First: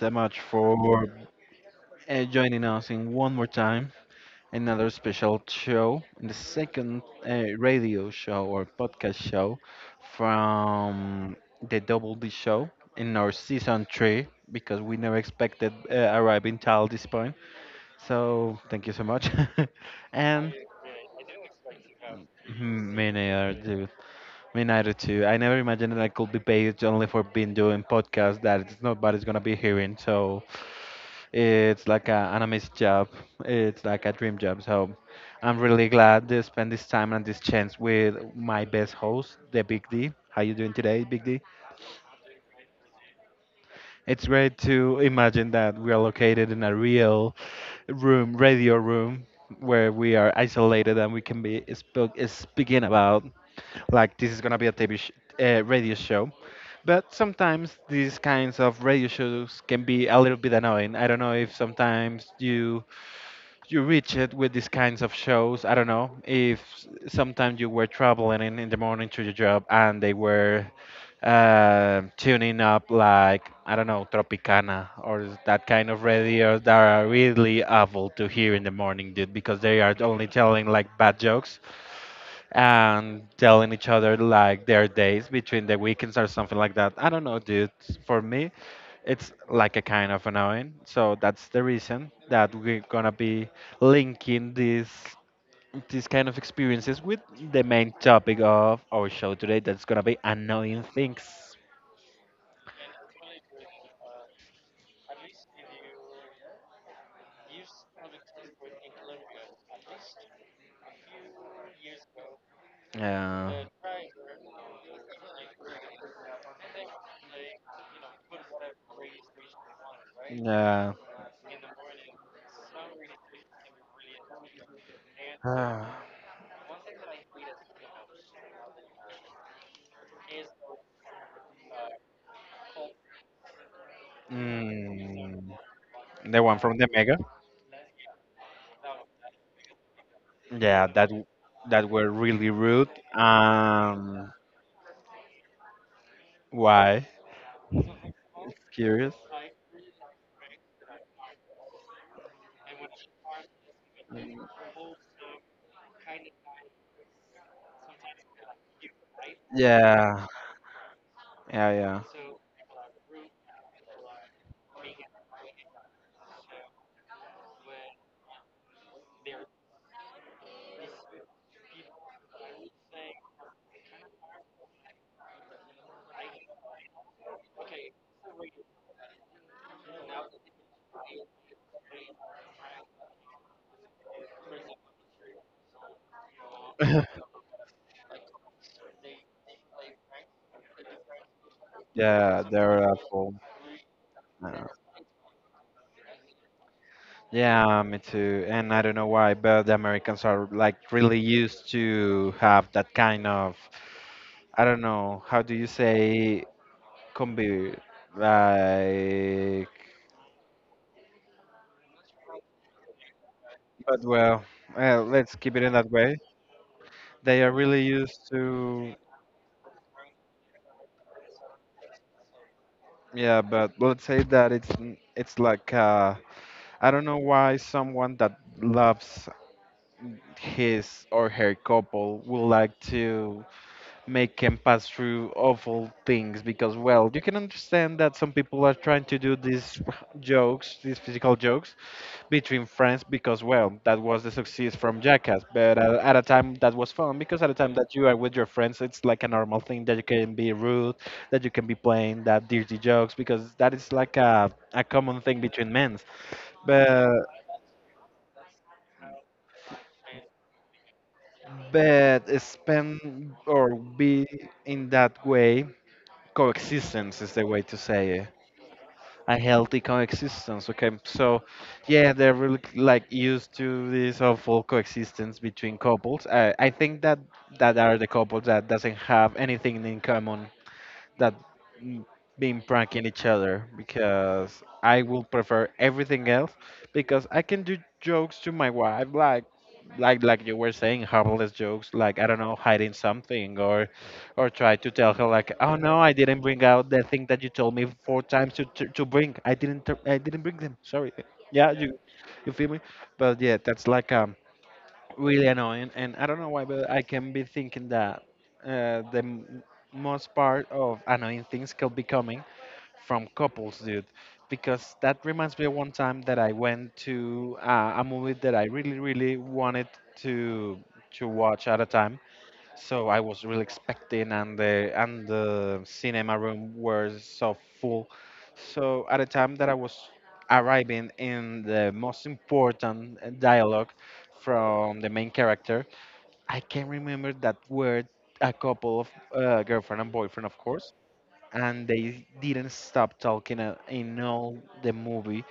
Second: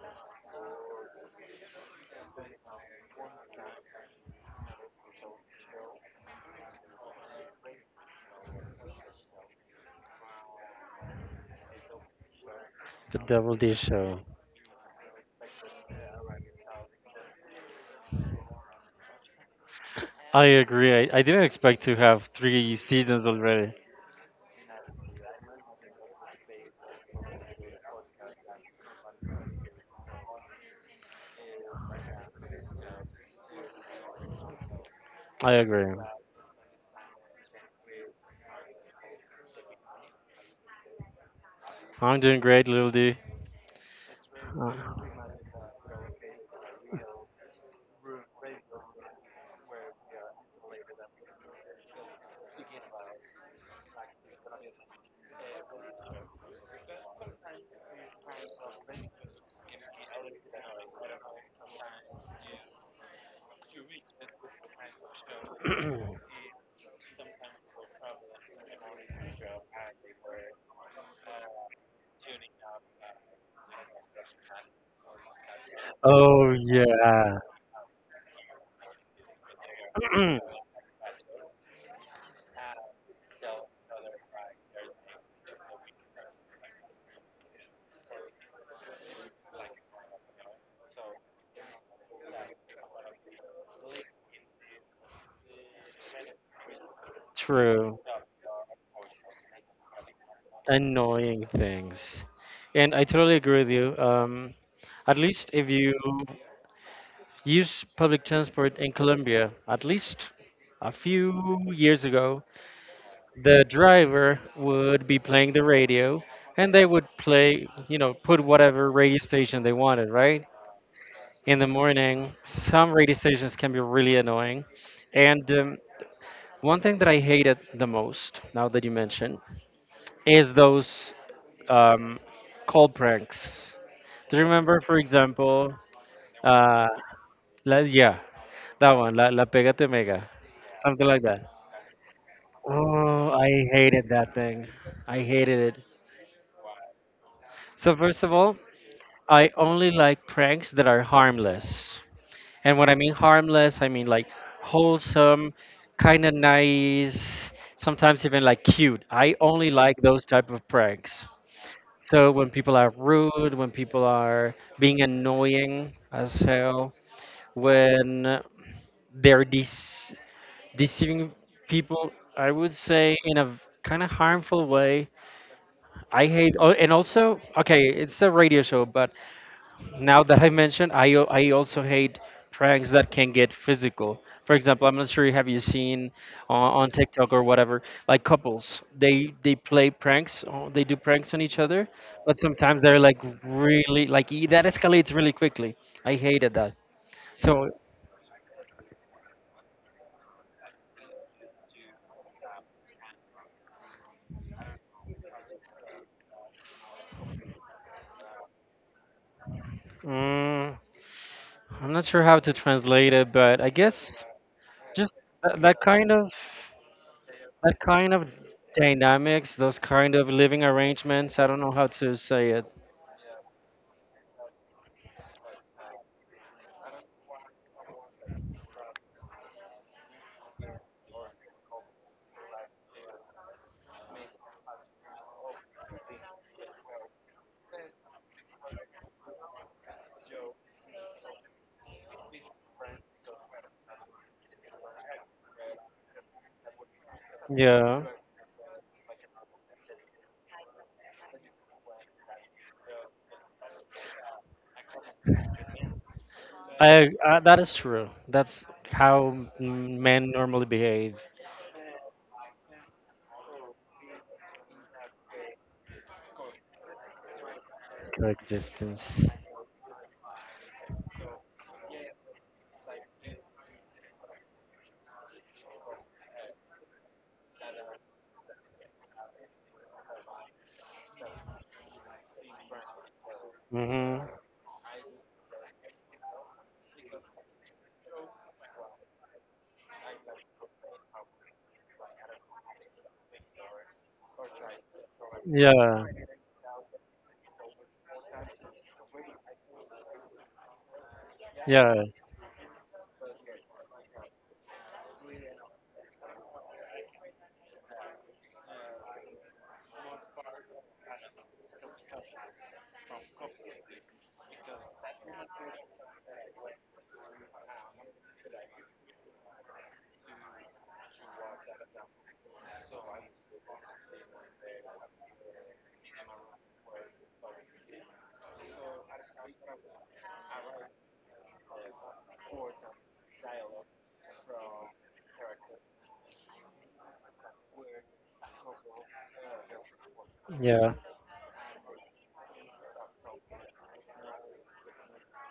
so much for joining us in one more time. Another special show, the second radio show or podcast show from the Double D show in The our Devil Did season Show. three because we never expected arriving till this point. So, thank you so much. I and agree. I didn't expect to have three seasons many are already. Me neither too. I never imagined that I could be paid only for being doing podcasts that it's nobody's gonna be hearing. So it's like a an amazing job. It's like a dream job. So I I'm really agree. glad to spend this time and this chance with my best host, the Big D. How you doing today, Big D? I'm doing great, Little D. It's great Uh, to imagine that we are located in a real room, radio room, where we are isolated and we can be speaking about like this is gonna be a TV sh- radio show. But sometimes these kinds of radio shows can be a little bit annoying. I don't know if sometimes you reach it with these kinds of shows. I don't know if sometimes you were traveling in the morning to your job and they were tuning up like I don't know Tropicana or that kind of oh radio that are yeah. really awful to hear in the morning, dude, because they are only telling like bad jokes and telling each other like their days between the weekends or something like that. I don't know, dude. For me, it's like a kind of annoying. So that's the reason that we're gonna be linking these kind of experiences with the main True. topic of our show today. That's gonna be annoying things. Annoying things. And I totally agree with you. At least if you use public transport in Colombia. At least a few years ago, Yeah. the driver would be playing the radio, and they would play, put whatever radio station they wanted, right? Yeah. In the morning, some radio stations can be really annoying. And one thing that I hated the most, now that you mention, is those um, call pranks. Do you remember, for Mm, example, the one from uh, the Mega. Yeah, that one, La Pégate Mega, Yeah, something that like that. that were really rude. Oh, I hated Um, that thing. I hated it. why? So, first of all, It's curious. I only like pranks that are harmless. And when I mean harmless, I mean like wholesome, kind of nice, sometimes even like cute. I only like those Yeah, type of pranks. yeah, So, when people are rude, when people are being annoying as hell, when they're dece- deceiving people, I would say in a kind of harmful way I hate, oh, and also, okay, it's a radio show, but now that I mentioned, I also hate pranks that can get physical. For example, I'm not sure have you seen on yeah. TikTok or whatever, like couples, they play pranks, they do pranks on each other, but Yeah, sometimes they're they're like awful. really that Uh, escalates really quickly. I hated that. So Yeah, me too. And I don't know why, but the Americans are like really used to have that kind of, I don't know, how do you say, combi, like, mm, I'm not sure how to translate it, but I but guess well, just let's keep it that, in that that kind way. of. They are That really kind used of to. dynamics, those kind of living arrangements, I don't know how to say it. Yeah, but let's say that it's it's like I don't know why someone that loves his or her couple will like to make him pass through awful things, because well you can understand that some people are trying to do these jokes, these physical jokes between friends, because well that was the success from Jackass. But at a time that was fun, because at a time that Yeah. you are with your friends it's like a normal thing that you can be rude, that you can be playing that dirty jokes, because that is like a common thing between men. but I that is true. That's how men normally behave. but spend or be in that way, coexistence is the way to say it. Coexistence. A healthy coexistence. Okay, so yeah, they're really like used to this awful coexistence between couples. I think that that are the couples that doesn't have anything in common, that mm, being pranking each other, Mhm. because I will prefer everything else, because I can do jokes to my wife like like you were saying, harmless jokes, like I don't know, hiding something, or try to tell her like, oh no, Yeah. I didn't bring out the thing that you told me four times to bring. I didn't I didn't bring them, sorry. Yeah, you Yeah. you feel me. But yeah, that's like really annoying, and I don't know why, but I can be thinking that uh, the m- most part of annoying things could be coming from couples, dude, because that reminds me of one time that I went to a movie that I really really wanted to to watch at a time. So I was really expecting, and the cinema room was so full. So at the time that I was arriving in the most important dialogue from the main character, I can remember that were a couple of girlfriend and boyfriend, of Yeah. course, and they didn't stop talking in all the movie,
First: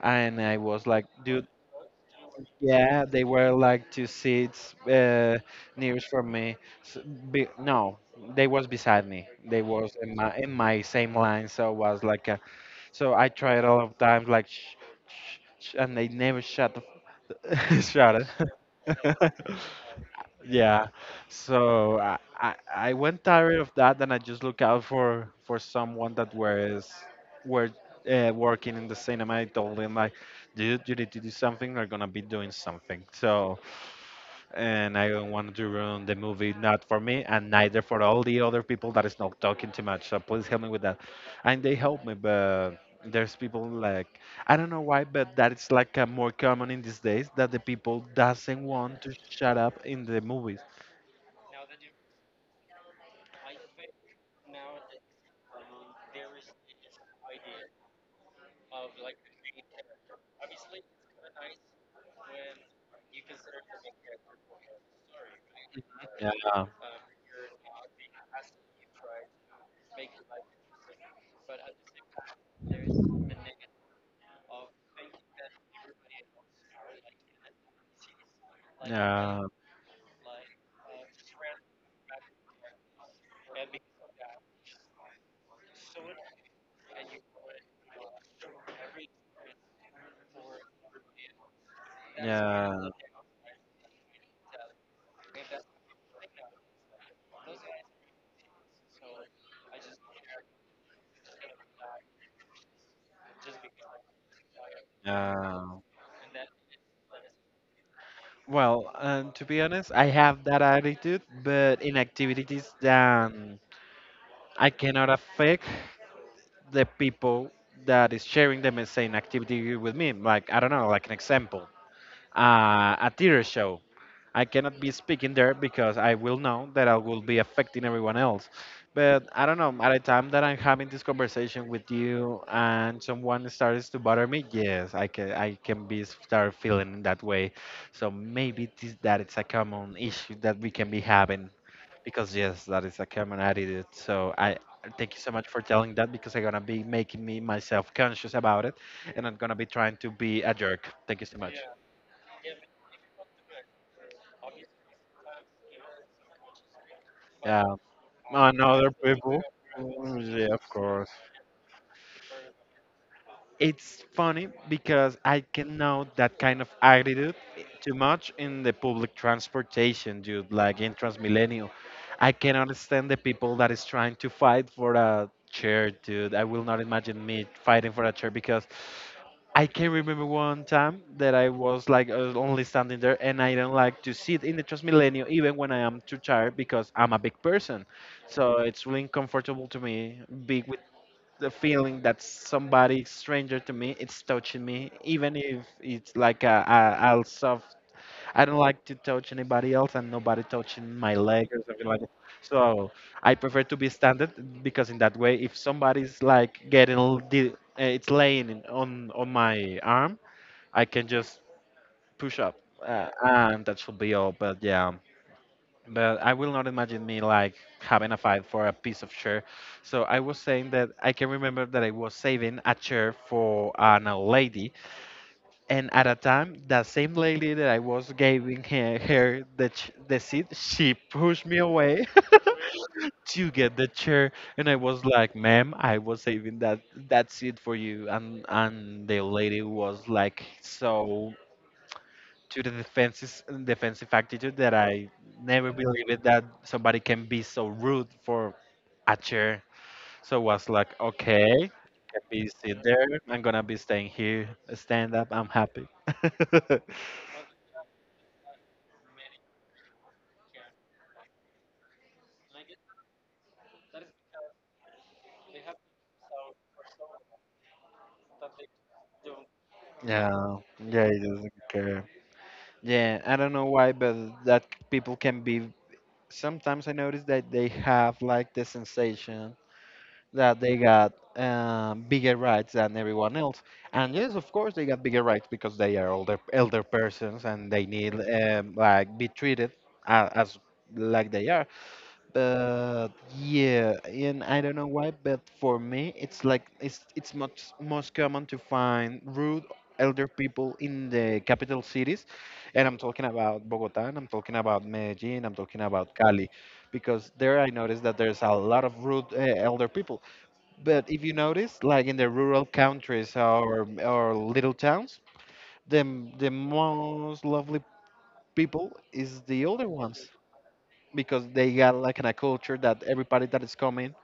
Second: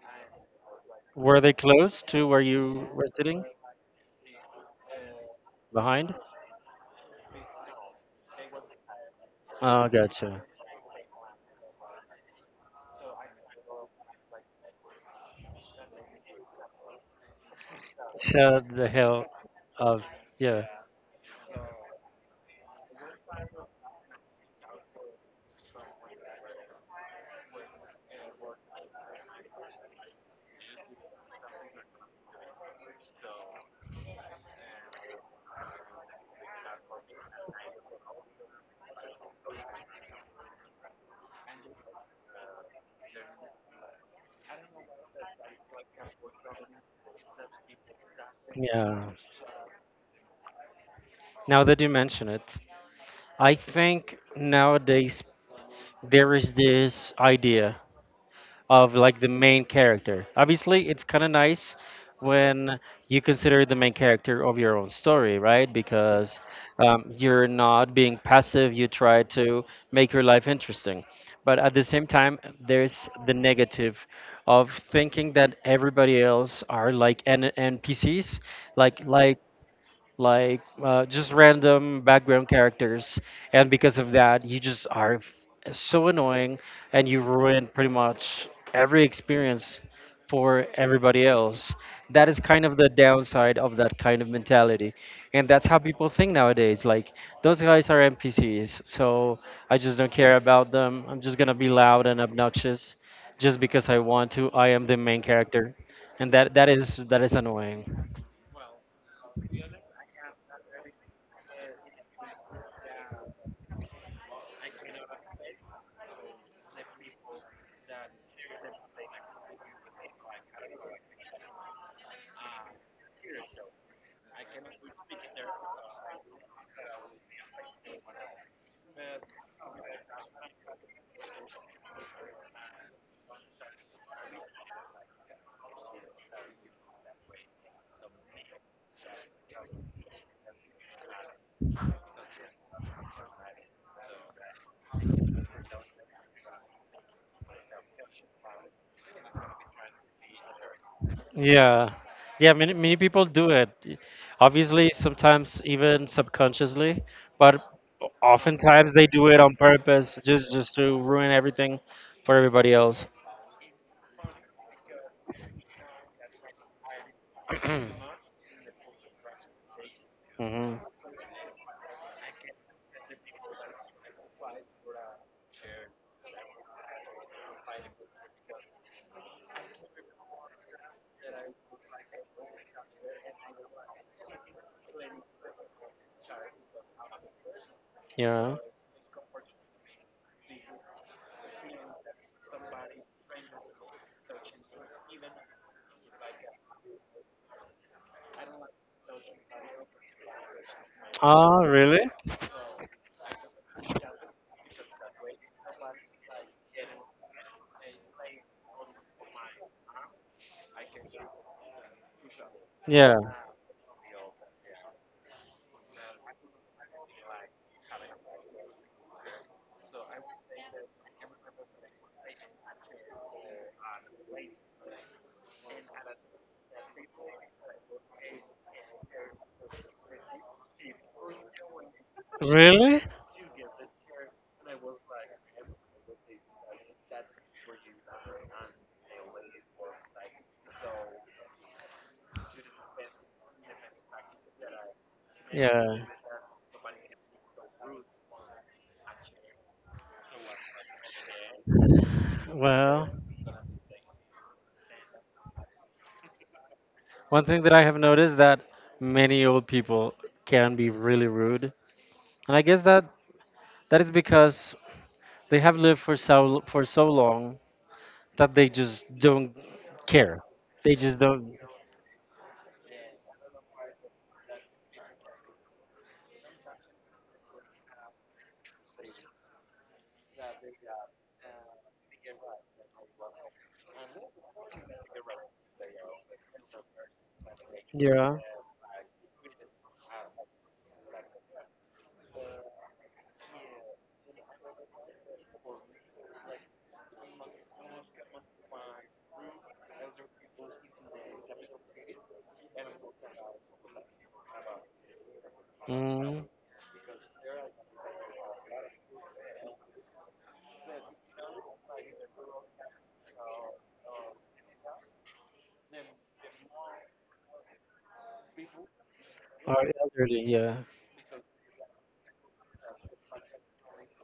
and I was like, Were dude, they close to where you yeah, were they sitting were like two seats nearest behind? from me. S no, they was beside me. They Oh, was in my gotcha. in my same line, so it was like a, so I tried a lot of times like shh, shh, shh, and they never shut the f shut Shut the hell it. up. Yeah. Yeah. So I I went tired of that, and I just look out for someone that was were working in the cinema. I told him like, dude, you need to do something. We are gonna be doing something. So and I don't want to ruin the movie, not for me, and neither for all the other people that is not talking too much. So please help me with that. And they help me, but there's people like, I don't know why, but that is like more common in these days that the people doesn't want Yeah. to shut up in the movies. Now that you mention it, I think nowadays there is this idea of like the main character. Obviously, it's kind of nice when you consider the main character of your own story, right? Because Yeah, you're not being passive, you try to make your life interesting. But at the same time, there's the negative of thinking that everybody else are like NPCs, like like yeah, like just random background characters, and because of that, you just are so annoying, and you ruin pretty much every experience for everybody else. That is kind yeah, of the downside of that kind of mentality, and that's how people think nowadays. Like those guys are NPCs, so I just don't care about them. I'm just gonna be loud and obnoxious, just because I want to. I am the main yeah. character, and that is annoying. Well, to be honest, I have that attitude, but in activities that I cannot affect the people that is sharing the same activity with me. Like I don't know, like an example, a theater show. I cannot be speaking there because I will know that I will be affecting everyone else. But I don't know, at the time that I'm having this conversation with you and someone starts to bother me, yes, I can be start feeling that way. So maybe this, that it's a common issue that we can be having, because yes, that is a common attitude. So I thank you so much for telling that, because I'm gonna be making me myself conscious about it, and I'm gonna be trying to be a jerk. Thank you so much. Yeah. Yeah, many people do it. Obviously, sometimes even subconsciously, but Yeah. Another oftentimes they do it people. on purpose Mm, yeah, just of just to course. ruin everything for everybody else. It's funny because I can know that kind of attitude hmm. too much in the public transportation, dude, like in Transmilenio. I can understand the people that is trying to fight for a chair, dude. I will not imagine me fighting for a chair, because I can remember one time that I was like only standing there, and I don't like to sit in the Transmilenio even when I am too tired because I'm a big person. So Yeah. it's really uncomfortable to me being the feeling that somebody stranger to me it's touching me, even if it's like a I'll soft. I don't like to touch anybody else and nobody touching my leg or Oh, something like really? that. So I prefer to be standard, because in that way if somebody's like getting it's laying on my arm, I can just push up, Yeah. and that should be all, but yeah, but I will not imagine me like having a fight for a piece of chair. So I was saying that I can remember that I was saving a chair for an old lady, and at a time, that same lady that I was giving her, her the the seat, she pushed me away Really? to get the chair, and I was like, "Ma'am, I was saving that that seat for you," and the lady was like so to the defense's defensive attitude that I never Yeah. believed it that somebody can be so rude for a chair. So was like, okay, can be sit there. Well, I'm gonna be staying here. Stand up. I'm happy. one thing that I have noticed that many old people can be really rude. And I guess that that is because they have lived for so long that they just don't care. Yeah, They yeah, he just don't. doesn't care. Yeah, I don't know why, but that people can be. Sometimes I notice that they have like the sensation that they got bigger rights than everyone else. And yes, of course, they got bigger rights because they are older elder persons, and they need Yeah. Like be treated as like they are. But yeah, and I don't know why, but for me, it's like it's much most common to find rude elder people in the capital cities, and I'm talking about Bogota, and I'm talking about Medellin, I'm talking about Mm, Cali, because there I noticed that there's a lot of rude elder people. But if you notice, like in the rural countries or little towns, the most lovely people is the are older ones, elderly. Yeah. because they got like in a culture that everybody that is coming,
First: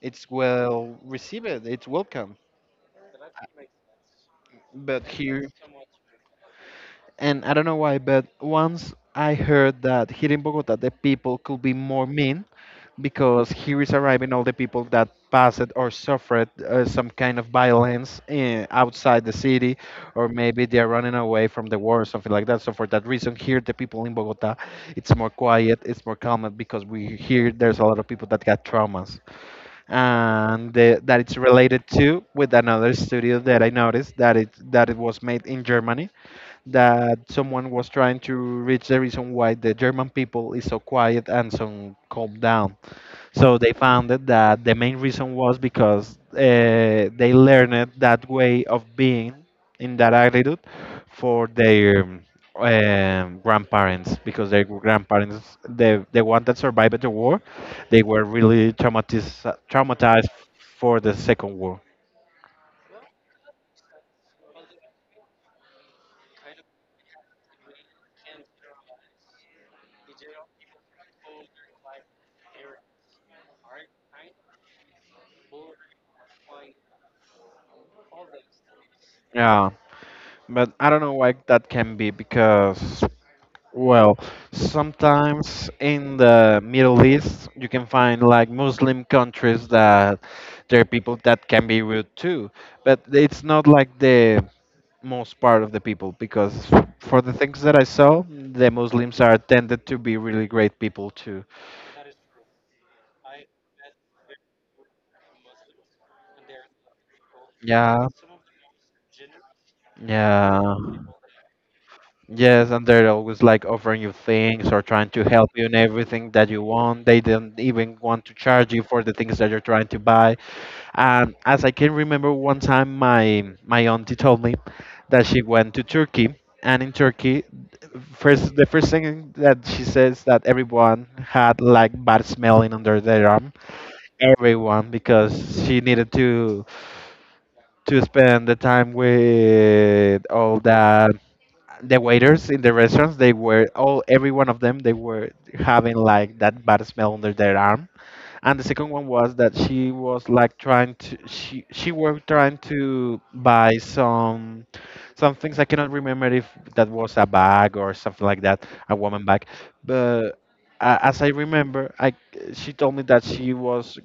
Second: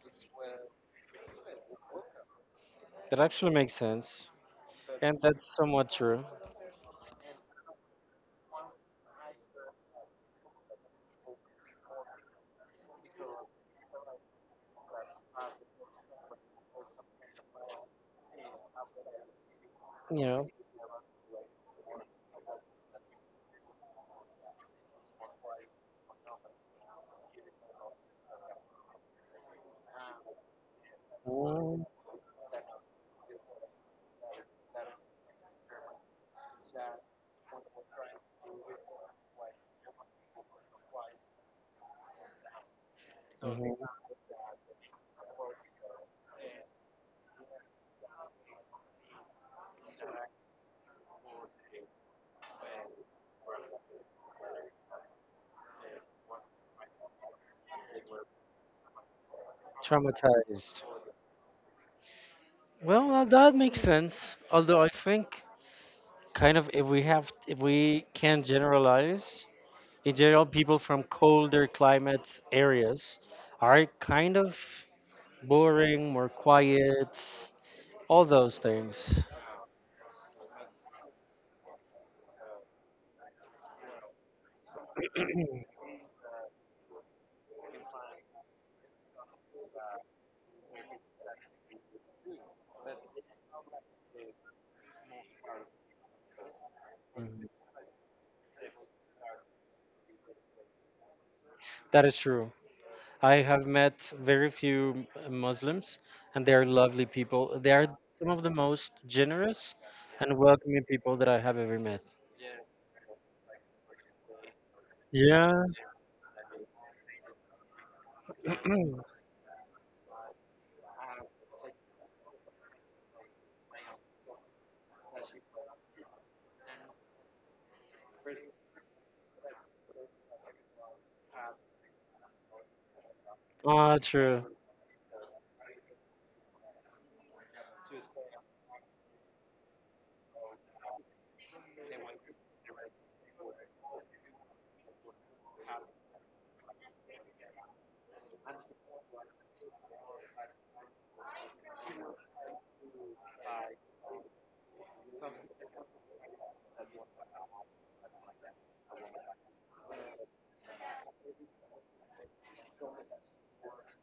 it's well received, it's welcome. That actually makes sense, But and here, that's somewhat true. and I don't know why, but once I heard that here in Bogota the people could be more mean, because here is arriving all the people that passed or suffered some kind of violence in, outside the city, You or know. maybe they are running away from the war or something like that. So for that reason, here the people in Bogota, it's more quiet, it's more calm because we here there's a lot of people that got traumas, and the, that it's related Mm, to with another studio that I noticed that it was made in Germany, that someone was trying to reach the reason why the German people is so quiet and so calm down, so they mhm. found it that the main reason was because they learned that way of being in that attitude for their grandparents, because their grandparents, the one that survived the war, they were really traumatized, traumatized Traumatized. for the second war. Well, that makes sense. Although I think kind of if we have if we can generalize, in general, people from colder climate areas are kind of boring, more quiet, all those things. Yeah, but I don't know why that can be because. Well, sometimes in the Middle East, you can find like Muslim countries that there are people that can be rude too, but it's not like the most part of the people because for the Mhm. things that I saw, the Muslims are tended to be really great people too. That is true. I have met very few Muslims, and they are lovely people. They are Yeah, some of the most generous and yeah, welcoming people that I have ever met. yes, and they're always like offering you things or trying to help Yeah. you in everything that you want. They don't even want to charge you for the things that you're trying to buy. And as I can remember, one time my auntie told me that she went to Turkey, and in Turkey, first the first thing that she says that everyone had like bad smelling under their arm, Ah, true. everyone, because she needed to spend the time with all that the waiters in the restaurants. They were all every one of them. They were having like that bad smell under their arm, and the second one was that she was like trying to she was trying to buy some things. I cannot remember if that was a bag or something like that, a woman bag, but as I remember, I she told me that she was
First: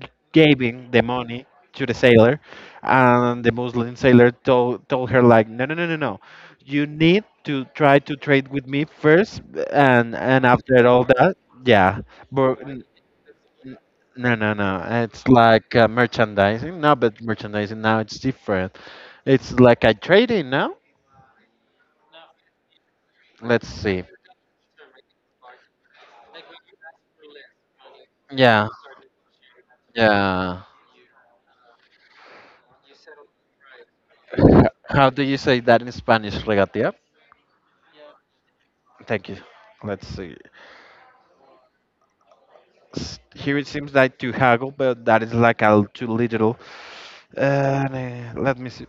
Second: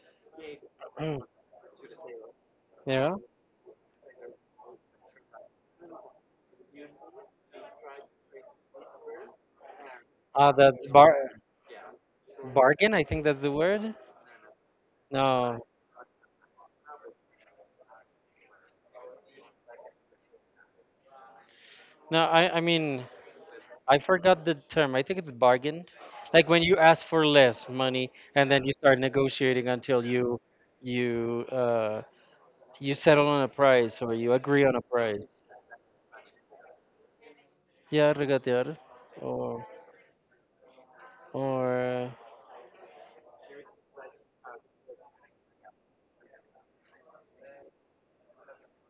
g- giving the money to the sailor, Yeah. and the Muslim sailor told her like, no, no, no, no, no, you need to try to trade with me first. And Ah, that's after all bar that, yeah, but bargain. I think that's the N- word. no, no, no. It's No, like merchandising. No, but merchandising now it's different. It's like a trading now. no. I mean Let's I see. forgot the term. I think it's bargain. Like when you ask for less money and then Yeah, you start negotiating until yeah. you uh You settle on a price or you agree on a How do price. you say that in Spanish, regatia? Yeah, regatear Thank you. or Let's see. or Here it seems like to haggle, but that is like a too little. Let me see.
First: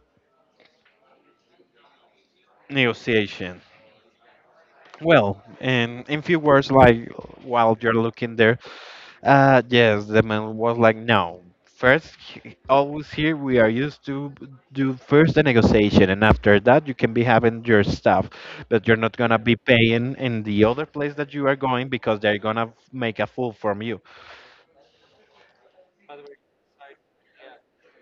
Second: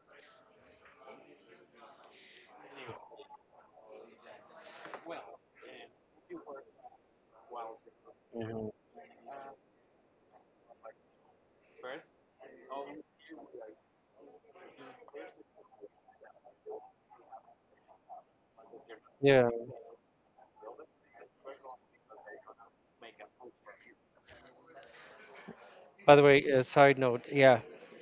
Negotiation. Well, in few words, like while you're looking there, mhm. uh, yes, the man was like, no. First, always here we are used to do first the negotiation, and after that you can be having your stuff, but you're not gonna Yeah. be paying in the other place that you are going because they're gonna make a fool from you. By the way, a side note, yeah,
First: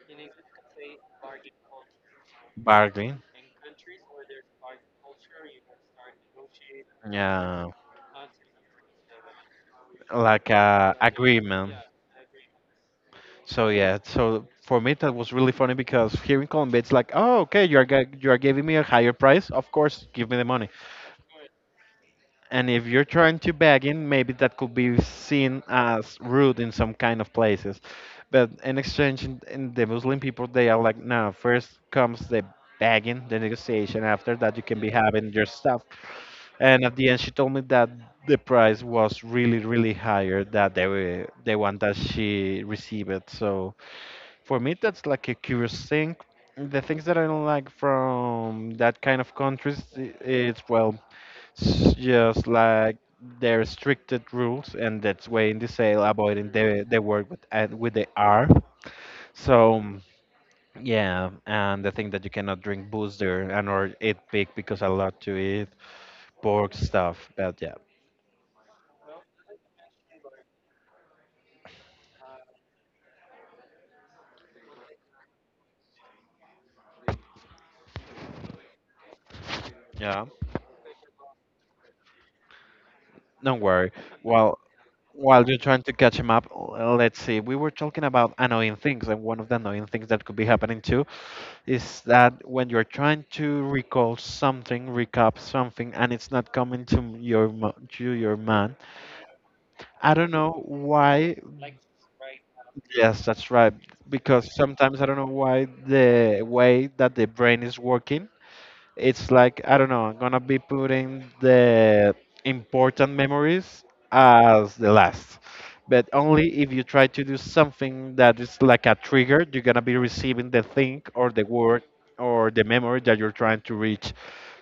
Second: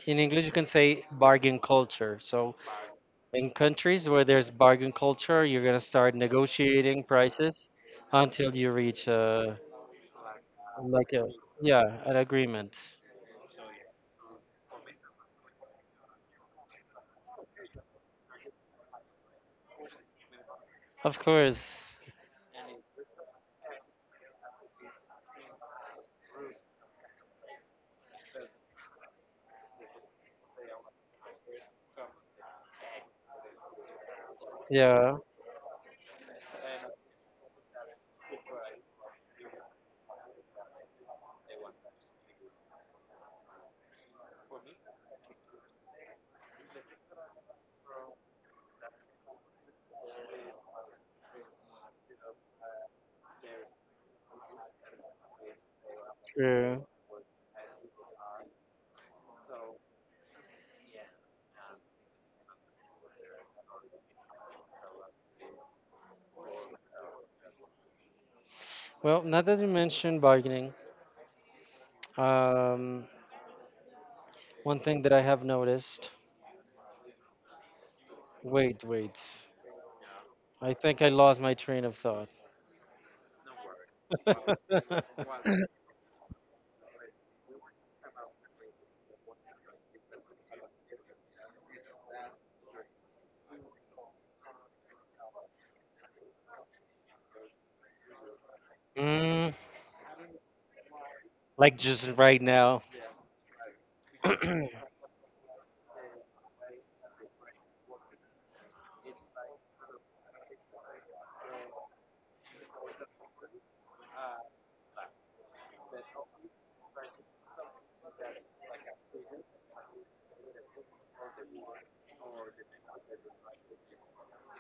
in English you can say bargain culture. So Bargain, in countries where there's bargain culture, you're gonna start negotiating yeah, prices until you reach a like a like a agreement. yeah an agreement. So yeah, so for me that was really funny because here in Colombia it's like, oh okay, you are you are giving me a higher price, of course, give me the money. Of course. And if you're trying to beg in, maybe that could be seen as rude in some kind of places. But in exchange, in the Muslim people, they are like, no, first comes the begging, the negotiation. After that, you can be Yeah, having your stuff. And at the end, she told me that the price was really, really higher than the one that she received. So for me, that's like a curious thing. The things that I don't like from that kind of countries, it's well, just like their restricted rules, and that's way in the sale avoiding true. the word with and with the R. So yeah, and the thing that you cannot drink booze there and or eat pig because I love to eat. Borg stuff, but yeah, Well, now that you mentioned bargaining, um, one thing that I have noticed. Wait, wait. yeah, I think I lost my train of thought. don't worry. While while you're trying to catch him up, let's see. We were talking about annoying things, and one of the annoying things that could be happening too is that when you're trying to recall something, recap something, and it's not coming to your to your mind. Mm, I don't know why. like just right now. Yes, that's right. Because sometimes I don't know why the way that the brain is working, it's like I don't know. I'm gonna be putting the important memories as the last, but only if you try to do something that is like a trigger. You're gonna be receiving the thing or the word or the memory that you're trying to reach.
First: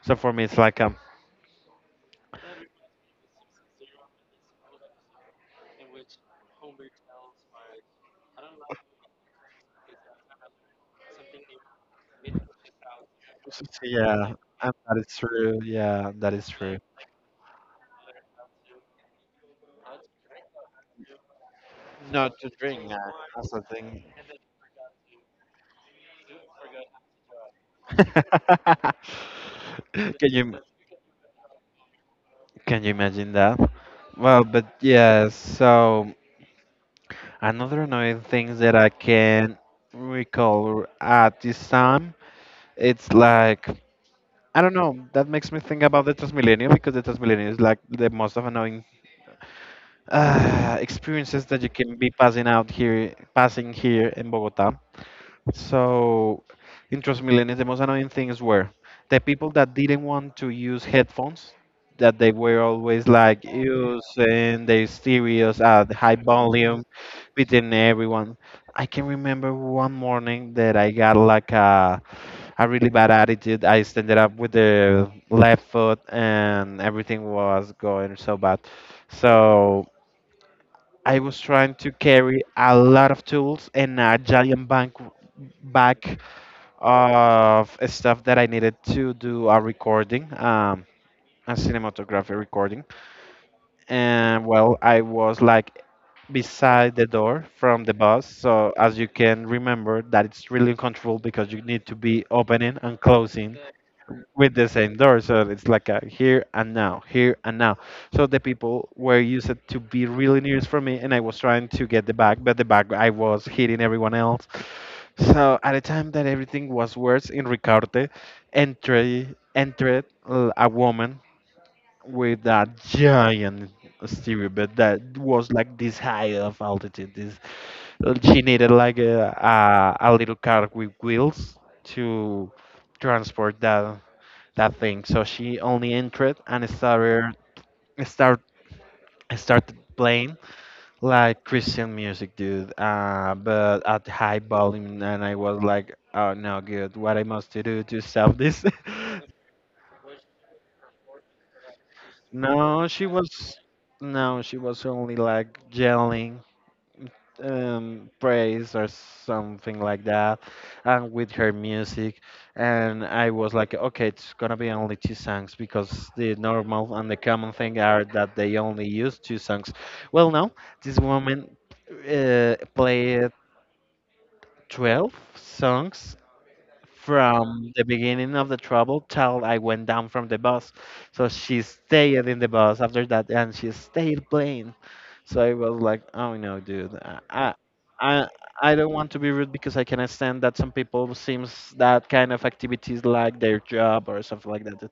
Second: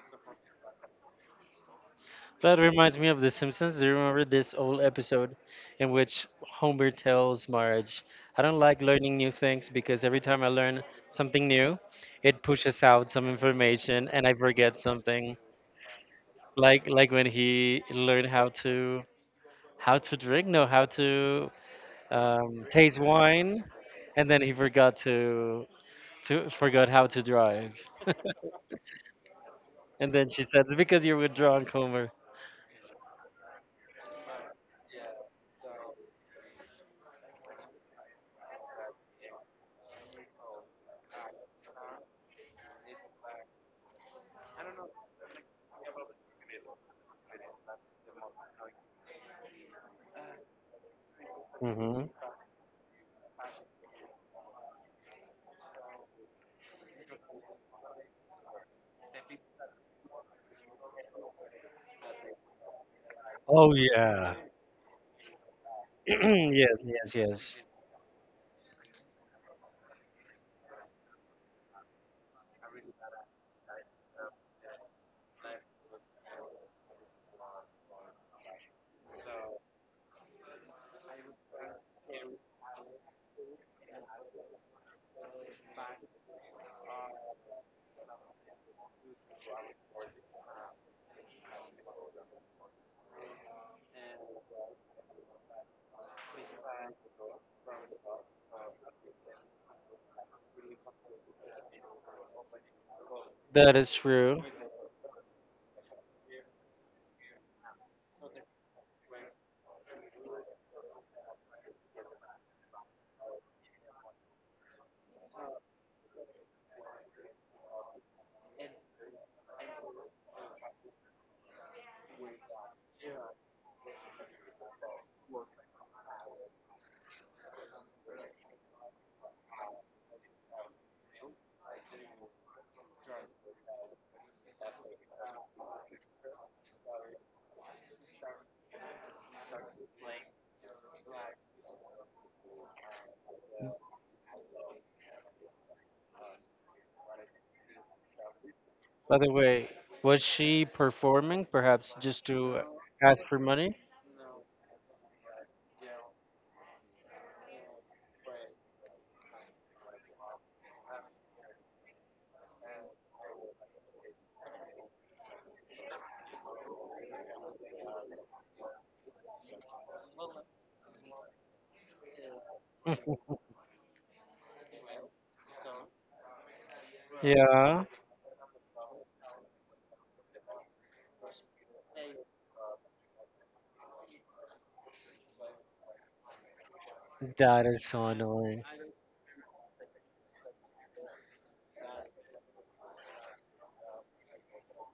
So for me, it's like That reminds me of The Simpsons. Do you remember this old episode in which Homer tells Marge, I don't like learning new things because every time I learn something new, it pushes out some information and I yeah, and forget that is something. true. Yeah, that is true. Like when he learned how to drink, no, how to Not to drink taste as a wine, thing. and then he forgot to forgot how to drive. And then Can she you said, "It's because you're withdrawn, Homer." can you imagine that? Well, but yeah, so. Another annoying thing that I can recall at this time, it's like I don't know. That makes me think about the Transmilenio because the Transmilenio is like the most of annoying experiences that you can hmm. be passing out here, passing here in Bogota. So, in Trust Millennials, the most annoying things were the people that didn't want to use headphones, that they were always like Oh yeah. using their stereos at high volume yes, yes, yes. within everyone. I can remember one morning that I got like a really bad attitude. I ended up with the left foot, and everything was going so bad. So I was trying to carry a lot of tools and a giant bank back of stuff that I needed to do a recording, a cinematography recording. And well, I was like beside the door from the bus. So as you can remember, that it's really uncomfortable because you need to be opening and closing That is true. with the same door. So it's like a here and now, here and now. So the people were used to be really near for me, and I was trying to get the bag, but the bag I was hitting everyone else. So at the time that everything was worse in Ricarte, entry, entered a woman with a giant stereo bed that was like this high of altitude. This she needed like a little car with wheels to transport that that thing. So she only entered and start started playing like Christian music, dude. But at high volume, and I was like, oh no, good. What I must do to stop this? By the way, was she performing, perhaps just to No, she ask for was money? no, she was only like yelling praise or something like that, and with her music. And I was like, okay, it's gonna be only two songs because the normal and the common thing are that they only use two songs. Well, no, this woman played 12 songs from the Yeah, beginning of the trouble till I went down from the bus. So she stayed in the bus after that, and she stayed playing. So I was like, oh no, dude, that is so I annoying. I don't want to be rude because I can understand that some people seems that kind of activities like their job or something like that.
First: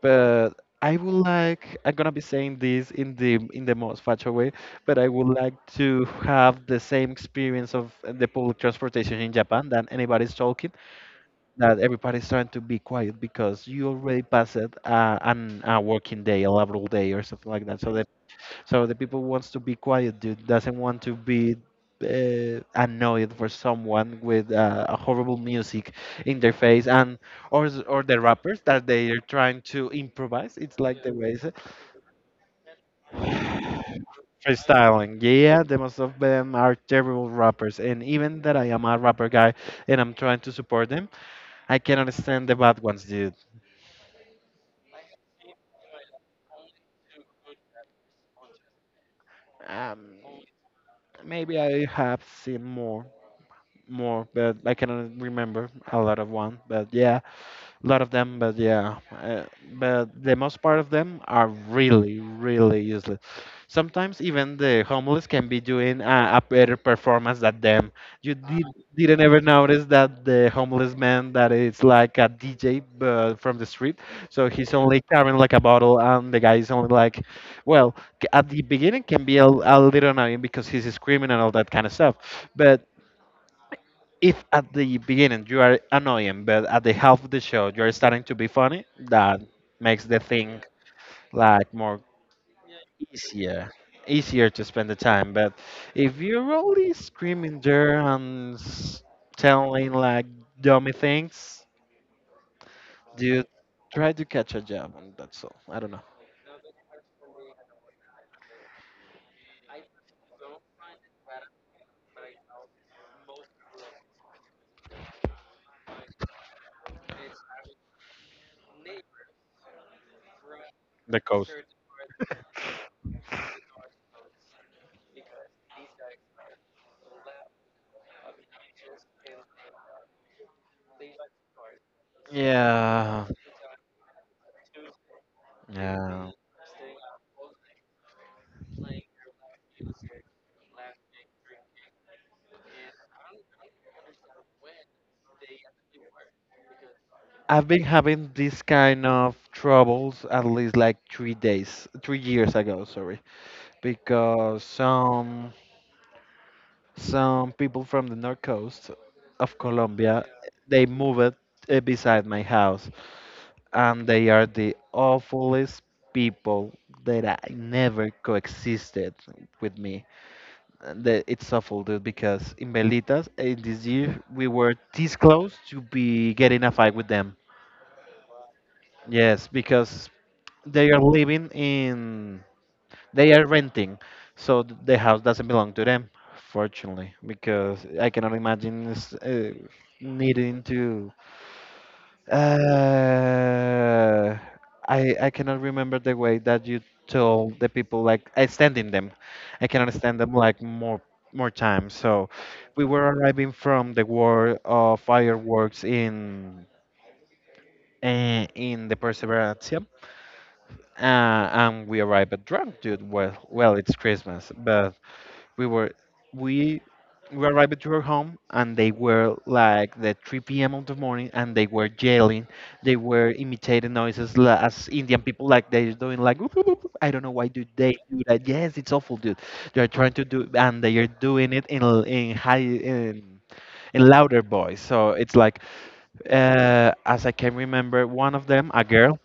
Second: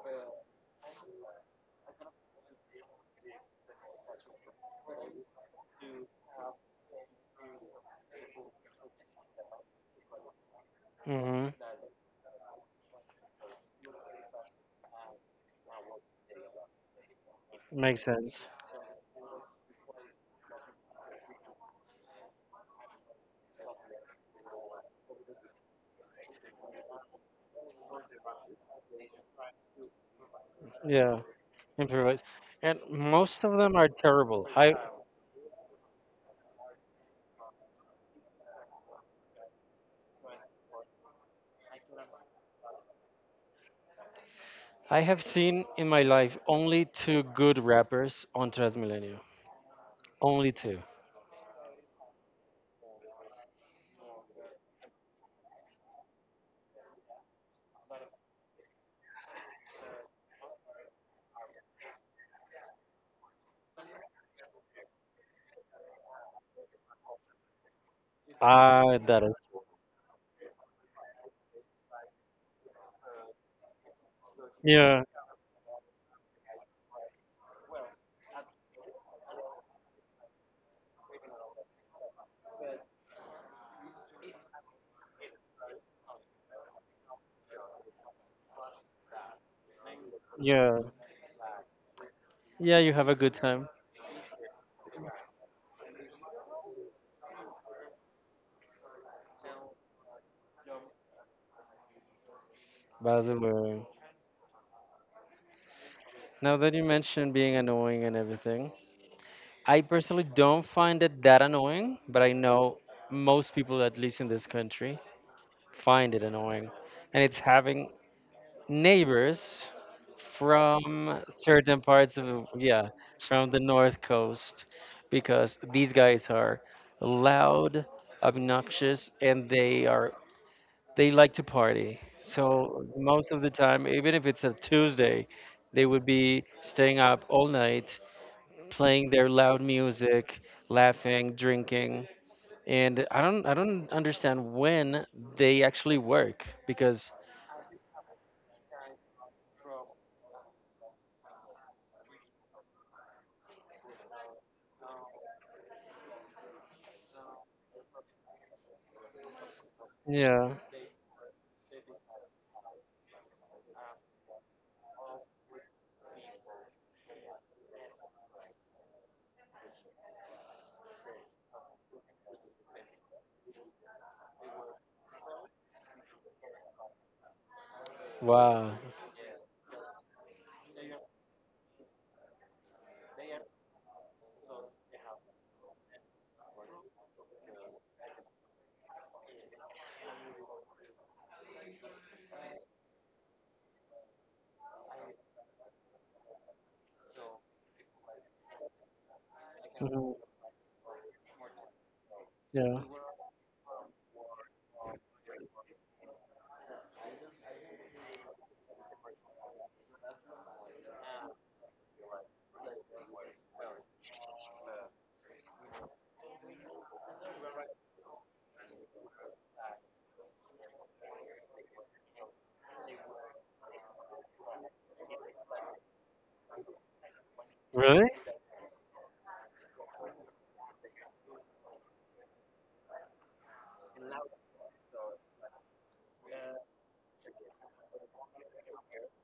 But I would like, I'm gonna be saying this in the most fatal way, but I would like to have the same experience of the public transportation in Japan that anybody's talking, hmm. that everybody's trying to be quiet because you already passed an a working day, a laboral day, or something like that. So Makes that sense. so the people wants to be quiet, dude, doesn't want to be annoyed for someone with a horrible music in their face, and or or the rappers that they are trying to improvise. It's like the Yeah, way. Improvise. And most of them are terrible. I Freestyling. Yeah, the most of them are terrible rappers, and even that I am a rapper guy and I'm trying to support them, I cannot stand the bad ones, dude. I have seen in my life only two good rappers on Transmilenio. Um, Only two. maybe I have seen more, more, but I cannot remember a lot of one. But yeah, a lot of them, but yeah, but the most part of them are really, really useless. Sometimes even the homeless can be doing a better performance than them. You did, Ah, didn't that is. ever notice that the homeless man that is like a DJ but from the street, so he's only Yeah, carrying like a bottle, and the guy is only like, well, at the beginning can be a little annoying because he's screaming and all that kind of stuff, but if at the beginning you are annoying, but at the half of the show you are starting to be funny, that makes the thing yeah. like more Yeah, you have a good time. easier, easier to spend the time. But if you're only screaming there and telling like dummy things, By the dude, way, try to catch a job, and that's all. I don't know. now that you mentioned being annoying and everything, I personally don't find it that annoying, but I know most people, at least in this country, find it annoying. And it's having neighbors The from coast. certain parts of, yeah, from the North Coast, because these guys are loud, obnoxious, and they are they like to party. So Yeah, most of the time, even if it's a Tuesday, they would yeah. be staying up all night, playing their loud music, laughing, drinking. And I don't understand when they actually work because I've been having this kind of troubles at least like 3 days, 3 years ago. Sorry. Because some people from the north coast of Colombia, yeah. they moved beside my house, and they are the awfulest people that I never coexisted with me. And it's awful, dude, because in Belitas in this year we were this close to be getting a fight with them. Wow. Yes, because they are living in They are renting, so the house doesn't belong to them, fortunately, because I cannot imagine needing to. Uh, I cannot remember the way that you told the people like I stand them. I cannot Mhm. stand them like more time. So Yeah. we were arriving from the war of fireworks in the Perseverance. And we arrived drunk, dude. Well, it's Christmas, but we were we we arrived to her home, and they were like the 3 p.m. of the morning, and they were yelling. They were imitating noises as indian people, like they're doing like, "Whoop, whoop, whoop, whoop." I don't know why do they Really? do that. Yes, it's awful, dude. They're trying to do, and they are doing it in in high in louder voice, so it's like as I can remember, one of them, a girl,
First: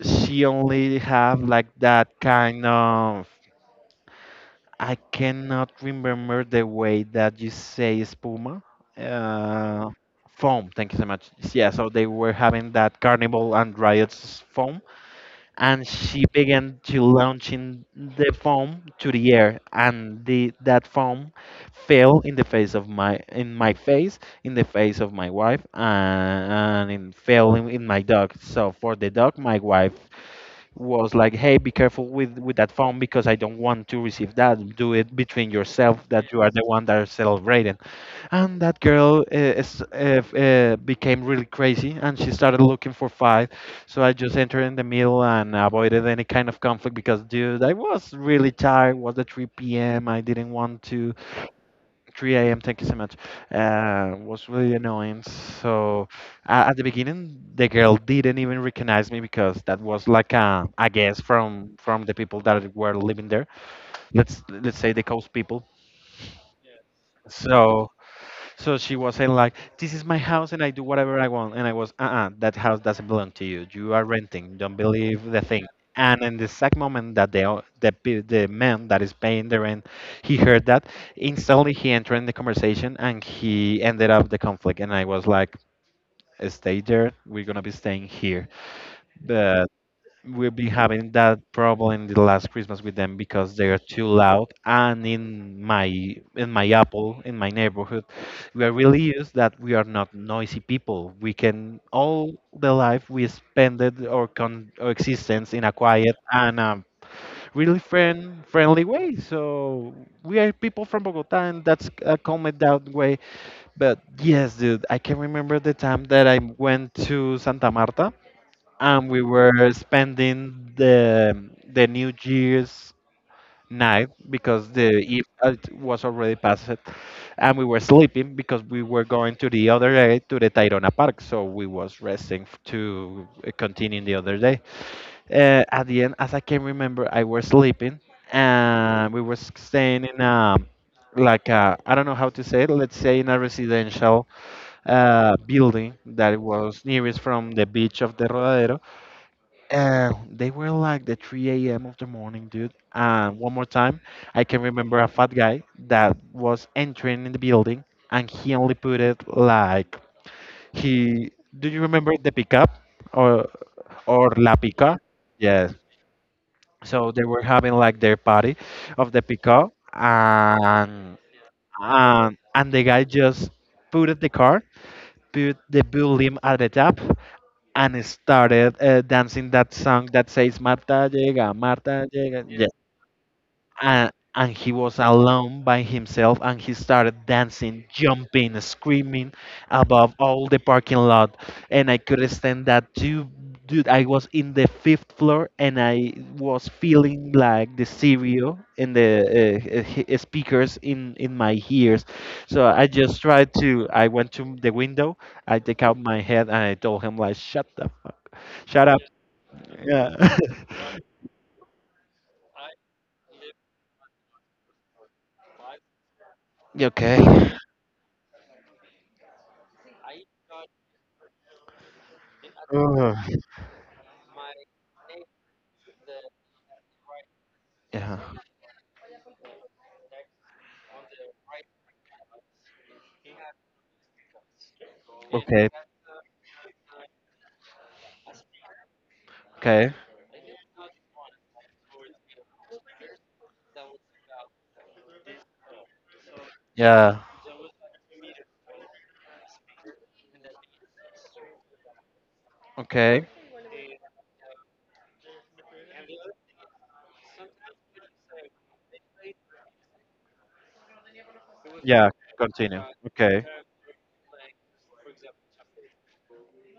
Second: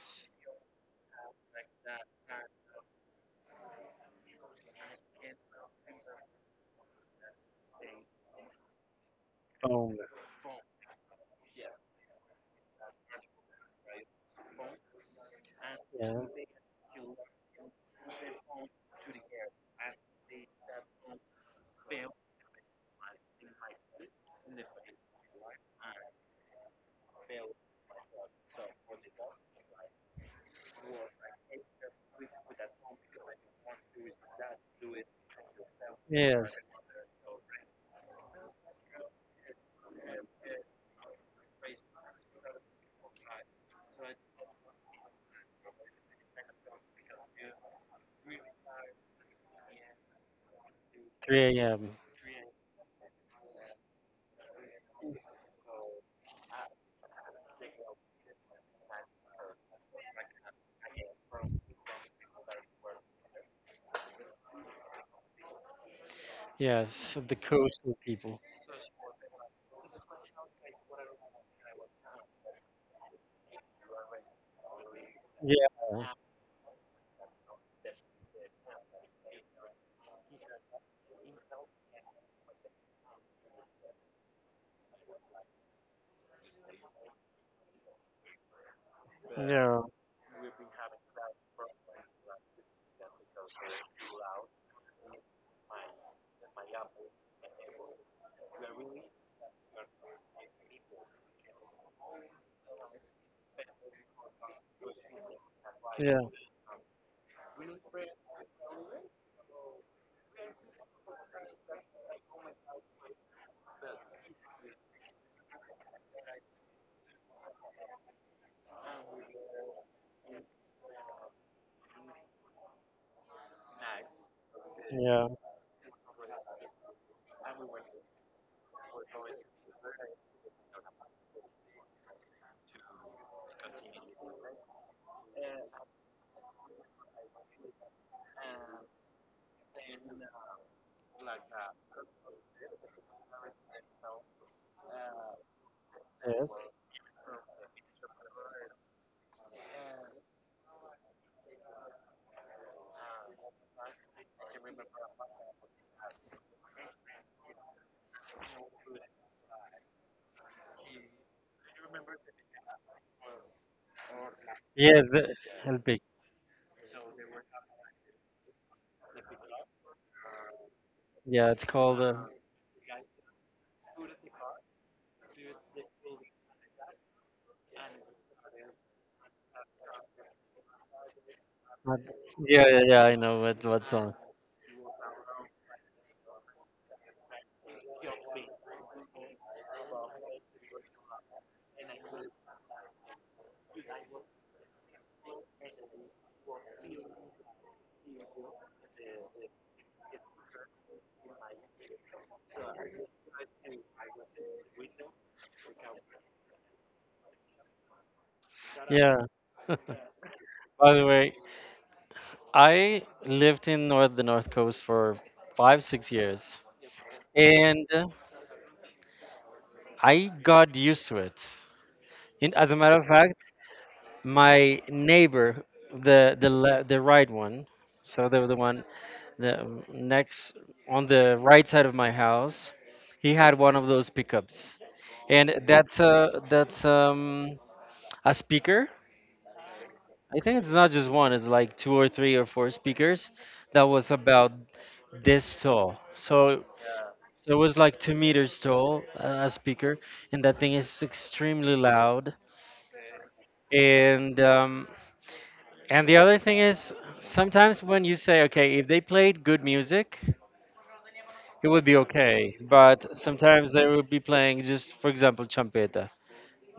she only have like that kind of, I cannot remember the way that you say espuma. Uh, Oh Foam, thank you so much. Yeah, so they were having that carnival and riots foam, and yeah. she began to launching the foam to the air, and the that foam fell in the face of my in my face, in the face of my wife, and it fell in my dog. So for the dog, my wife was like, "Hey, be careful with that phone, because I don't want to receive that. Do it between yourself, that you are the Yes. one that are celebrating." And that girl is, became really crazy, and she started looking for fight. So I just entered in the middle and avoided any kind of conflict because, dude, I was really tired. It was at 3 p.m. I didn't want to 3 a.m. 3 a.m. Thank you so much. Was really annoying. So at the beginning, the girl didn't even recognize me, because that was like a guess from the people that were living there. Let's say the coast people. Yes. The So coastal people. so she was saying like, "This is my house, and I do whatever I want." And I was, "Uh-uh, that house doesn't belong to you. You are renting. Don't believe the thing." Yeah. And in the exact moment that the man that is paying the rent he heard that, instantly he entered in the conversation, and he ended up the conflict. And I was like, "Stay there. We're gonna be staying here." Yeah. We've been having that problem in the last Christmas with them because they are too loud. And in my apple in my neighborhood, we are really used that we are not noisy people. We can all the life we spend it or con our existence in a quiet Yeah. and really friendly way. So we are people from Bogota, and that's a calm it down way. But yes, dude, I can remember the time that I went to Santa Marta and we were spending the New Year's night, because the eve Yeah. It was already past, and we were sleeping because we were going to the other day to the Tayrona Park, so we was resting to continue the other day. At the end, as I can remember, I was sleeping and we were staying in a, like, I don't know how to say it. Let's say in a residential building that Yes. was nearest from the beach of the Rodadero. They were like the 3 a.m. of the morning, dude. And one more time, I can remember a fat guy that was entering in the building, and he only put it like he. Do you remember the pickup or or la pica? Yes. The, Yes. El. So they were having like their party of the pickup, and Yeah, it's called. And the guy just put it the car, put the bull limb at the top, and started dancing that song that says Marta llega, Marta what- llega. Yes. Yeah. yeah, yeah, yeah. I know what And, song. and he was alone by himself, and he started dancing, jumping, screaming above all the parking lot. And I couldn't stand that too. Dude, I was in the fifth floor, and I was feeling like the stereo and the speakers in my ears. So I just tried to, I went to the window, I take out my head, and I told him like, shut up. Shut up. Yeah. Yeah. By the way, I lived in north the north coast for 5-6 years, Yeah, okay. and I got used to it. In, as a matter of Ugh. fact, my neighbor, the right one, Yeah. so the one the next on the right side of my house, he had one of those pickups, and Okay. That's a speaker. Okay. I think it's not just one, it's like two or three or four speakers that was about this tall. So, Yeah. so it was like 2 meters tall, a speaker, and that thing is extremely loud. Okay. And and the other thing is sometimes when you say, okay, if they played good music, it would be Yeah. okay. Continue. But Okay. sometimes they would be playing just, for example, champeta,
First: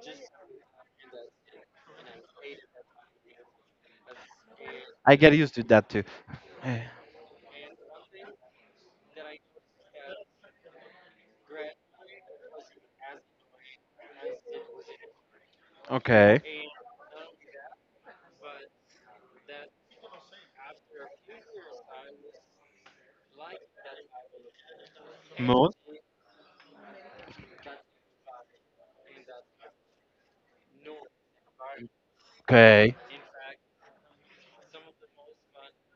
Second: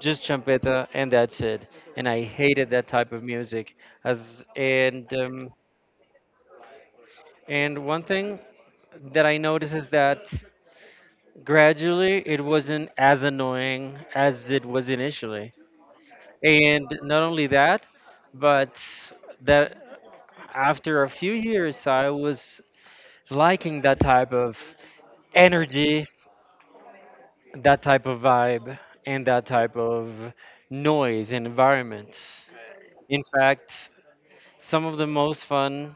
just champeta, and that's it. And I hated that type of music. As and I get um, used to that too. Eh, and one thing that I noticed is that gradually it wasn't as annoying as it was initially. okay. And not only that, but that after a few years, I was liking that type of Moon. energy, that type of vibe, and that type of noise and environment. Okay. In fact, some of the most fun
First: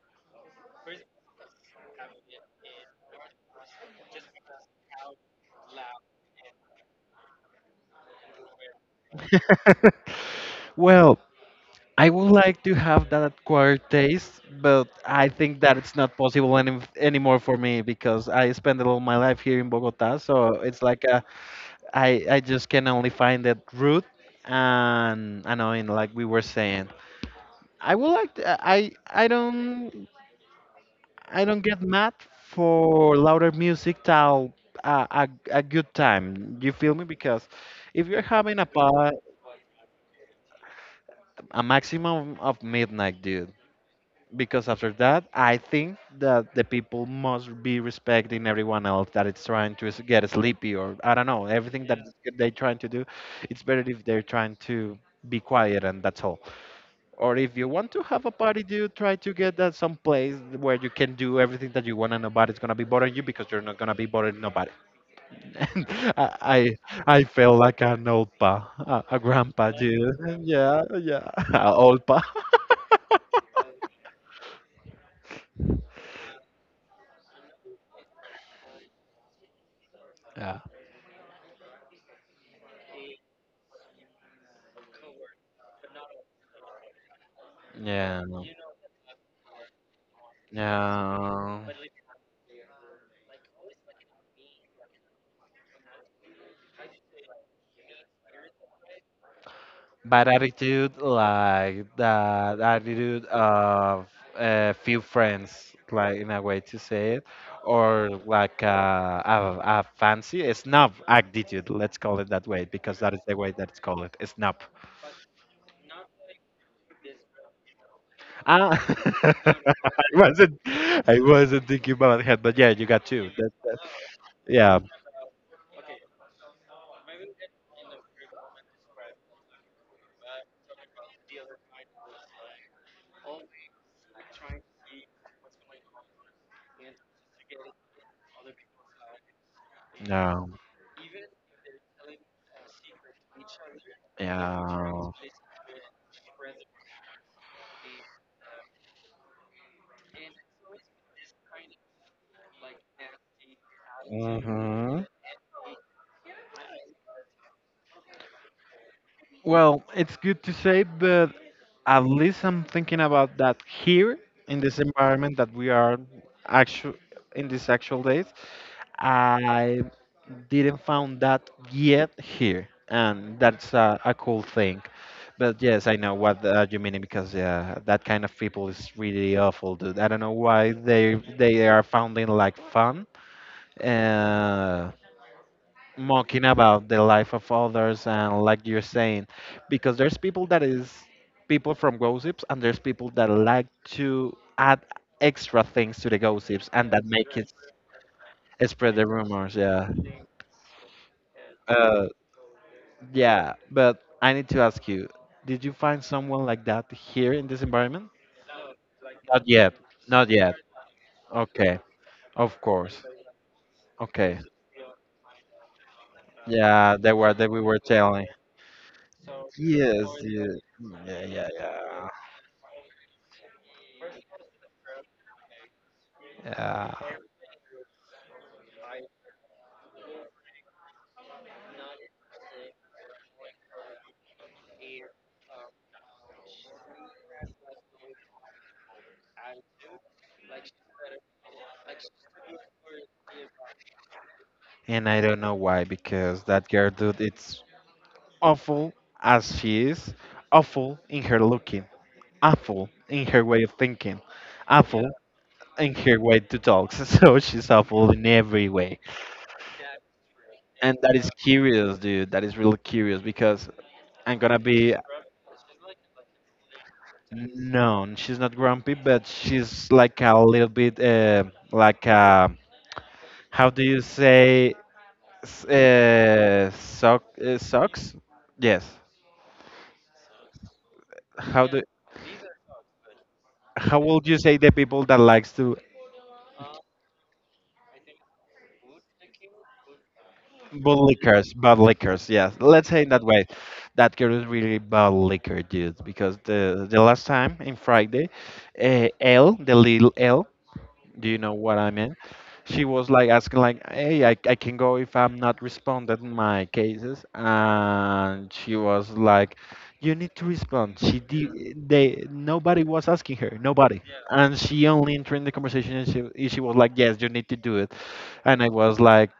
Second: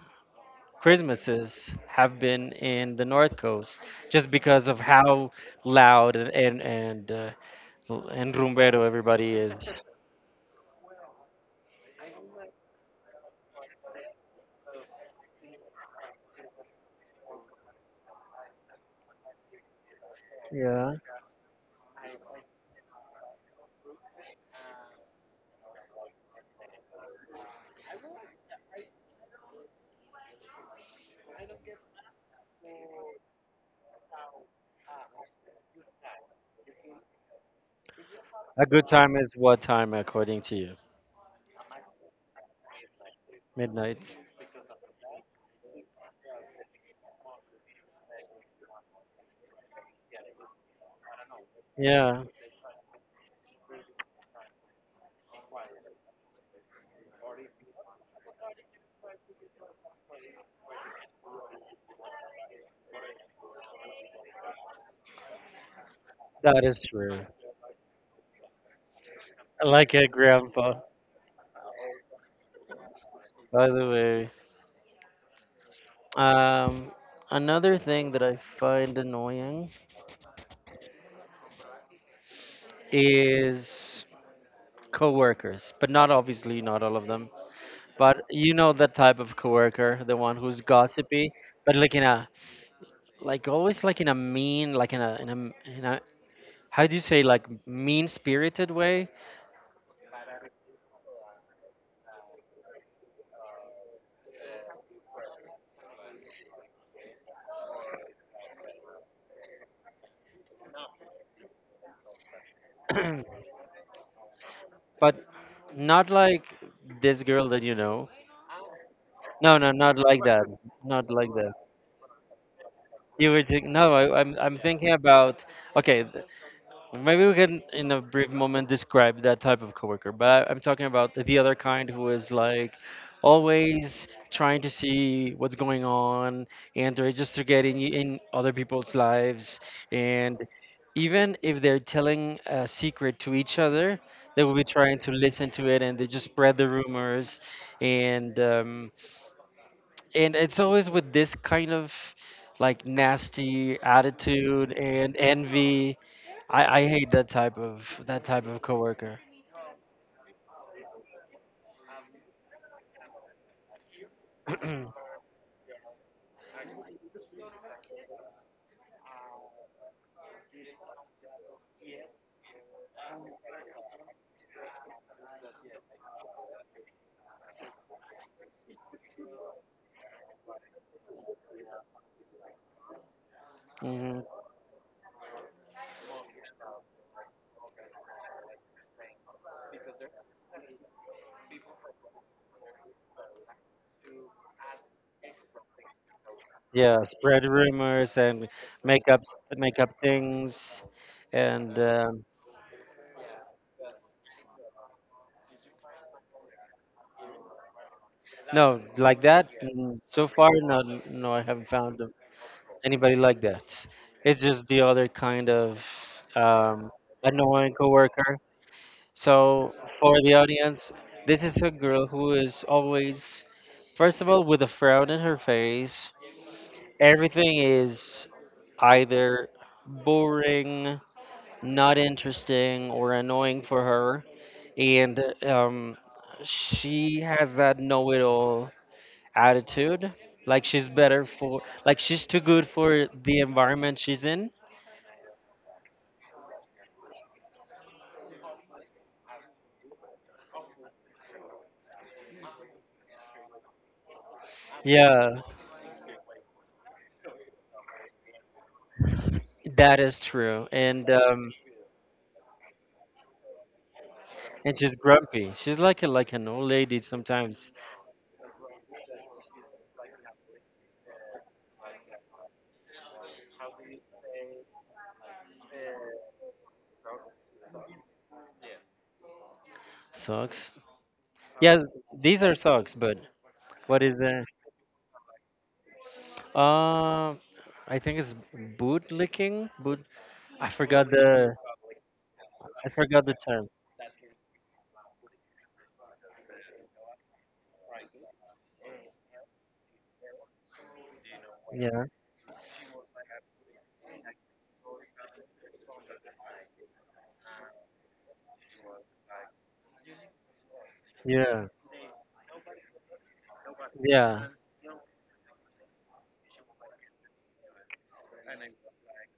Christmases have been in the North Coast just because of how loud and, and rumbero, everybody is. Well, I would like to have that acquired taste, but I think that it's not possible anymore for me because I spend all my life here in Bogota, so it's Yeah. like I just can only find that rude and annoying, like we were saying. I would like to, I don't, I don't get mad for louder music till a good time. You feel me? Because if you're having A a good par, time is what time according to you? a maximum of midnight, dude, Midnight. because after that I think that the people must be respecting everyone else that is trying to get sleepy, or I don't know, everything that Yeah, yeah, they're trying to do. It's better if they're trying to be quiet, and that's all. Or if you want to have a party, do try to get that some place where you can do everything that you want, and nobody's gonna be bothering you because you're not gonna be bothering nobody. And i that i, is true. I feel like an old pa a I grandpa, like it, dude. Grandpa. Yeah, yeah. A old pa. By the way, um, another thing that I find annoying Yeah. is coworkers, but not obviously not all of them. But Yeah. you know that type of coworker, the one who's gossipy, Yeah. but like in a like always like in a mean, like in a how do you say like mean spirited way? Bad attitude, like that attitude of a few friends, like in a way to say it, or like a fancy a snob attitude, let's call it that way, because that is the way that it's called, a snob. but not like this girl that you know. Ah, No, no, not I like that. Not I like that. wasn't thinking about that, but yeah, you got two. You were That, think- that, no. I'm yeah, thinking about okay. Maybe we can, in a brief moment, describe that type of coworker. But I'm talking about the other kind who is like always trying to see what's going on, and they're just to get in other people's lives. And no, even if they're telling a secret to each other, they will be trying yeah. to listen to it, and they just spread the rumors. And and it's always with this kind of like nasty attitude Mm-hmm. and envy. I hate that type of coworker. Well, it's good to say, but at least I'm thinking about that here in this environment that we are actual in these actual days. I didn't found that yet here, and that's a cool thing. But yes, I know what you mean, because yeah, that kind of people is really awful, dude. I don't know why they are founding like fun. hmm. Uh, Mocking about the life of others, and like you're saying, because there's people that is people from gossips, and there's people that like to add extra things to the gossips, and Yeah, that make spread it rumors and spread the make up rumors. make Yeah. up things, and uh yeah, but I need to ask you, did you find someone like that here in this environment? no, like Not that. yet. So Not far, yet. no, no, I haven't Okay. found Of course. anybody like that. Okay. It's just the other kind of um, Yeah, they were that we annoying were telling. coworker. So Yes, for the yeah. audience, Yeah, this is a girl yeah. who is always, first of all, with a frown in her face. Yeah. Everything is either boring, not interesting, or annoying for her. And she has that know it all attitude. Like she's better for, like she's too good for the environment she's in. And I don't know why, because that girl, dude, it's awful. As she is, awful in her looking, awful in her way of thinking, awful Yeah, in her way to talk. So she's awful in every way, that is true. and And that is um, curious, dude. That is really curious because I'm gonna and be she's grumpy. She's like a, like an old lady sometimes. known. She's not grumpy, but she's like a little bit like how do you say socks? Yes. Socks. How do Yeah, these are socks, but how what is would you the? say the people that likes to, Uh, I think it's boot licking. Boot. I forgot the bad liquors? Yes, let's say in that way. term. That girl is really bad liquor, dude. Because the last time in Friday, L, the little L, do you know what I Yeah, mean? She was like asking like, "Hey, I can go if I'm not responded in my cases," and she was like, "You need to respond." She yeah, did. They nobody was asking her. Nobody. yeah, And she only entered in the conversation, and she was like, yes, you need to do it. And I was like,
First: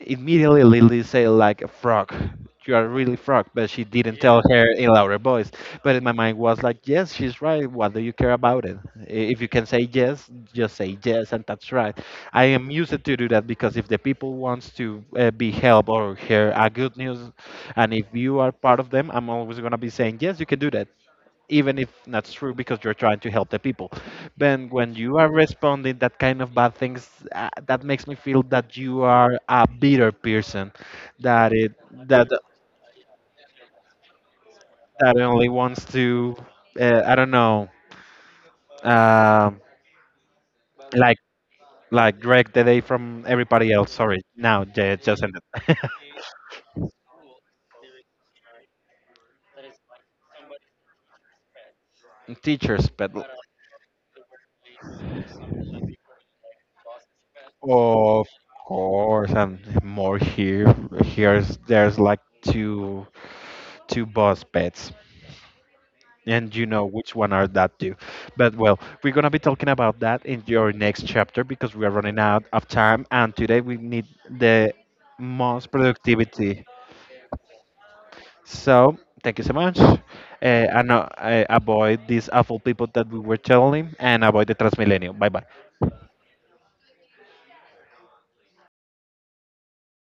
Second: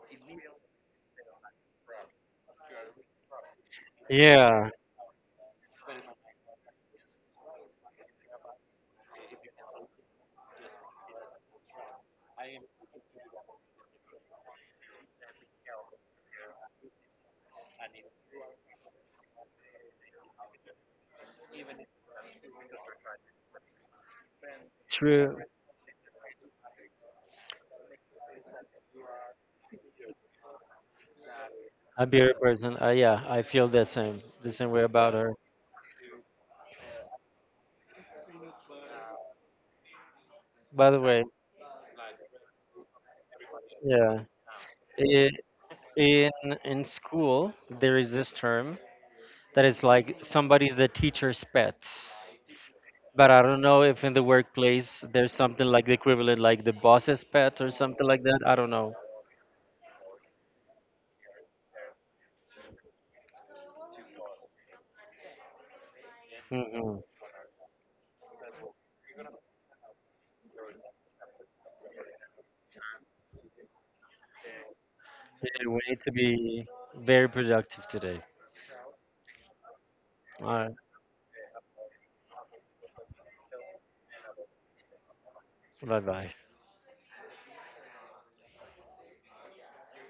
immediately Lily said like, "Frog, you are really frog," but she didn't tell her yeah. in louder voice. But in my mind was like, "Yes, she's right. What do you care about it? If you can say yes, just say yes, and that's right." I am used to do that, because if the people wants to be helped or hear a good news, and if you are part of them, I'm always gonna be saying yes, you can do that, even if that's true, because you're trying to help the people. But when you are True. responding that kind of bad things, that makes me feel that you are a bitter person, that it A that beer person. Yeah, I feel the same way about that her. only wants to, I don't know, um By the like way, like drag the day from everybody else. yeah. Sorry, now yeah, just i- ended. in in school, there is this term that is like somebody's the teacher's pet. Teachers, but But I don't know if in the workplace there's something like the equivalent, like the boss's pet or something like of that. I don't know. course, and more here. Here's there's like two boss pets. And you know hmm. which one are that two. But well, we're gonna be talking about that in your next chapter, because we are running out of time, and today we need the Yeah, most we need to be productivity. very productive today. So thank you so much. All right. And I avoid these awful people that we were telling, and avoid the Transmilenio. Bye bye. Bye bye.